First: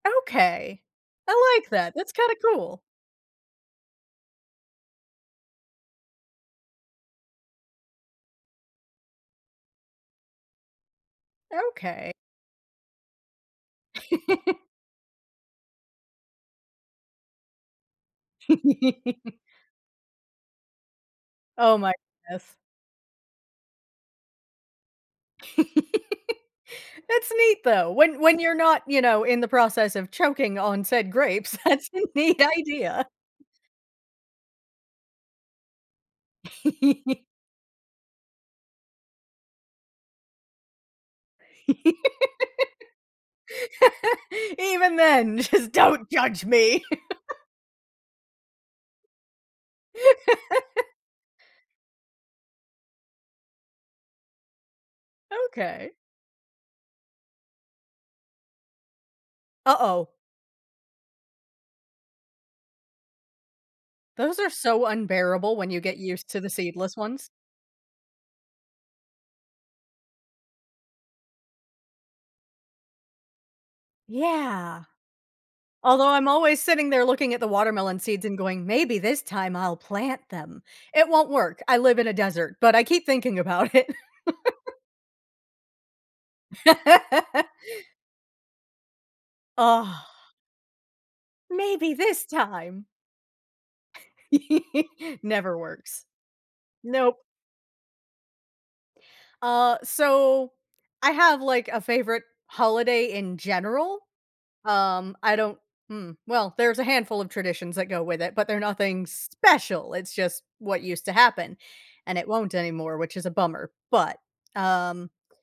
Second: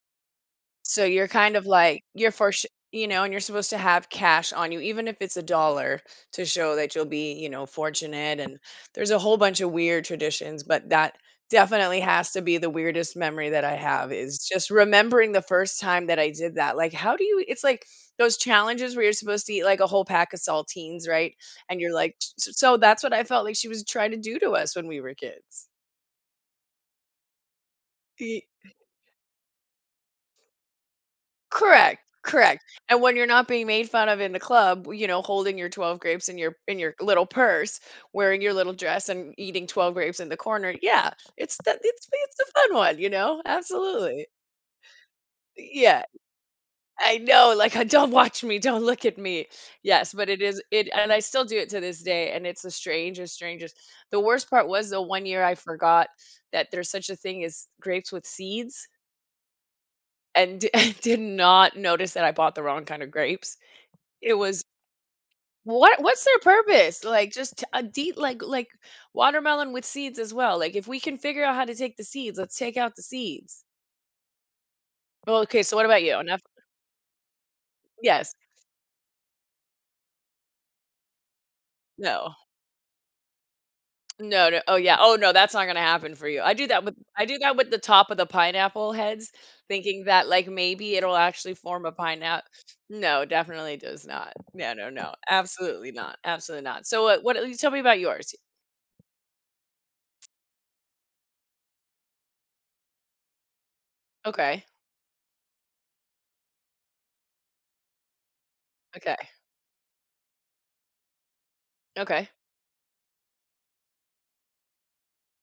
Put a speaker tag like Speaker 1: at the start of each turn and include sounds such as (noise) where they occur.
Speaker 1: Okay.
Speaker 2: So you're kind
Speaker 1: I
Speaker 2: of
Speaker 1: like that,
Speaker 2: like
Speaker 1: that's
Speaker 2: you're
Speaker 1: kinda
Speaker 2: for s
Speaker 1: cool.
Speaker 2: you know, and you're supposed to have cash on you, even if it's $1 to show that you'll be, you know, fortunate and there's a whole bunch of weird traditions, but that definitely
Speaker 1: Okay
Speaker 2: has to be the weirdest memory that I have is just
Speaker 1: (chuckles)
Speaker 2: remembering the first time that I did that, like, how do you it's like those challenges where you're
Speaker 1: (chuckles)
Speaker 2: supposed to eat like a whole pack of saltines, right?
Speaker 1: Oh
Speaker 2: And you're
Speaker 1: my
Speaker 2: like s
Speaker 1: ness.
Speaker 2: s so that's what I felt like she was trying to do to us when we were kids.
Speaker 1: (laughs) It's neat though, when when
Speaker 2: Ye
Speaker 1: you're not, you know, in the process of choking on said grapes, that's
Speaker 2: Correct,
Speaker 1: a neat
Speaker 2: correct. And
Speaker 1: idea.
Speaker 2: when you're not being made fun of in the club b you know, holding your 12 grapes in your in your little
Speaker 1: (laughs)
Speaker 2: purse, wearing your little dress and eating 12 grapes in the corner, yeah, it's that it's me, it's the fun one, you know, absolutely.
Speaker 1: (laughs) Even then,
Speaker 2: Y
Speaker 1: just
Speaker 2: yeah.
Speaker 1: don't judge me. (laughs)
Speaker 2: I know, like, uh, "Don't watch me, don't look at me." Yes, but it is it
Speaker 1: (laughs)
Speaker 2: and I still do it to this day, and it's the strangest, strangest The worst part was the one year I
Speaker 1: Okay.
Speaker 2: forgot that there's such a thing as grapes with seeds
Speaker 1: Uh-oh.
Speaker 2: and di and did not notice that I bought the wrong kind of grapes. It
Speaker 1: Those are
Speaker 2: was
Speaker 1: so unbearable when
Speaker 2: W
Speaker 1: you get
Speaker 2: What what's
Speaker 1: used
Speaker 2: their
Speaker 1: to the seedless
Speaker 2: purpose,
Speaker 1: ones.
Speaker 2: like, just a det like like watermelon with seeds as well, like, if we can figure out how to take the seeds, let's take out the seeds.
Speaker 1: Yeah.
Speaker 2: Oh, okay, so what about
Speaker 1: Although
Speaker 2: you?
Speaker 1: I'm
Speaker 2: Enough
Speaker 1: always sitting there looking at the watermelon seeds
Speaker 2: Yes.
Speaker 1: and going, "Maybe this time I'll plant them." It won't work, I live in a
Speaker 2: No.
Speaker 1: desert, but I keep thinking about it.
Speaker 2: No, no oh
Speaker 1: (laughs)
Speaker 2: yeah oh no, that's not gonna happen for you. I do that with I do that
Speaker 1: (laughs)
Speaker 2: with the top of the pineapple heads, thinking
Speaker 1: Oh.
Speaker 2: that, like, maybe it'll actually form a
Speaker 1: "Maybe this
Speaker 2: pineapp
Speaker 1: time."
Speaker 2: No, definitely does not. Yeah, no, no,
Speaker 1: (laughs) Never
Speaker 2: absolutely
Speaker 1: works.
Speaker 2: not, absolutely not. So,
Speaker 1: Nope.
Speaker 2: what what you tell me about yours
Speaker 1: Uh, so I have, like, a favorite holiday in general.
Speaker 2: Okay.
Speaker 1: Um, I don't hmm? Well, there's a handful of traditions that go with it, but they're nothing
Speaker 2: Okay.
Speaker 1: special, it's just what used to happen, and it
Speaker 2: Okay.
Speaker 1: won't anymore, which is a bummer, but, um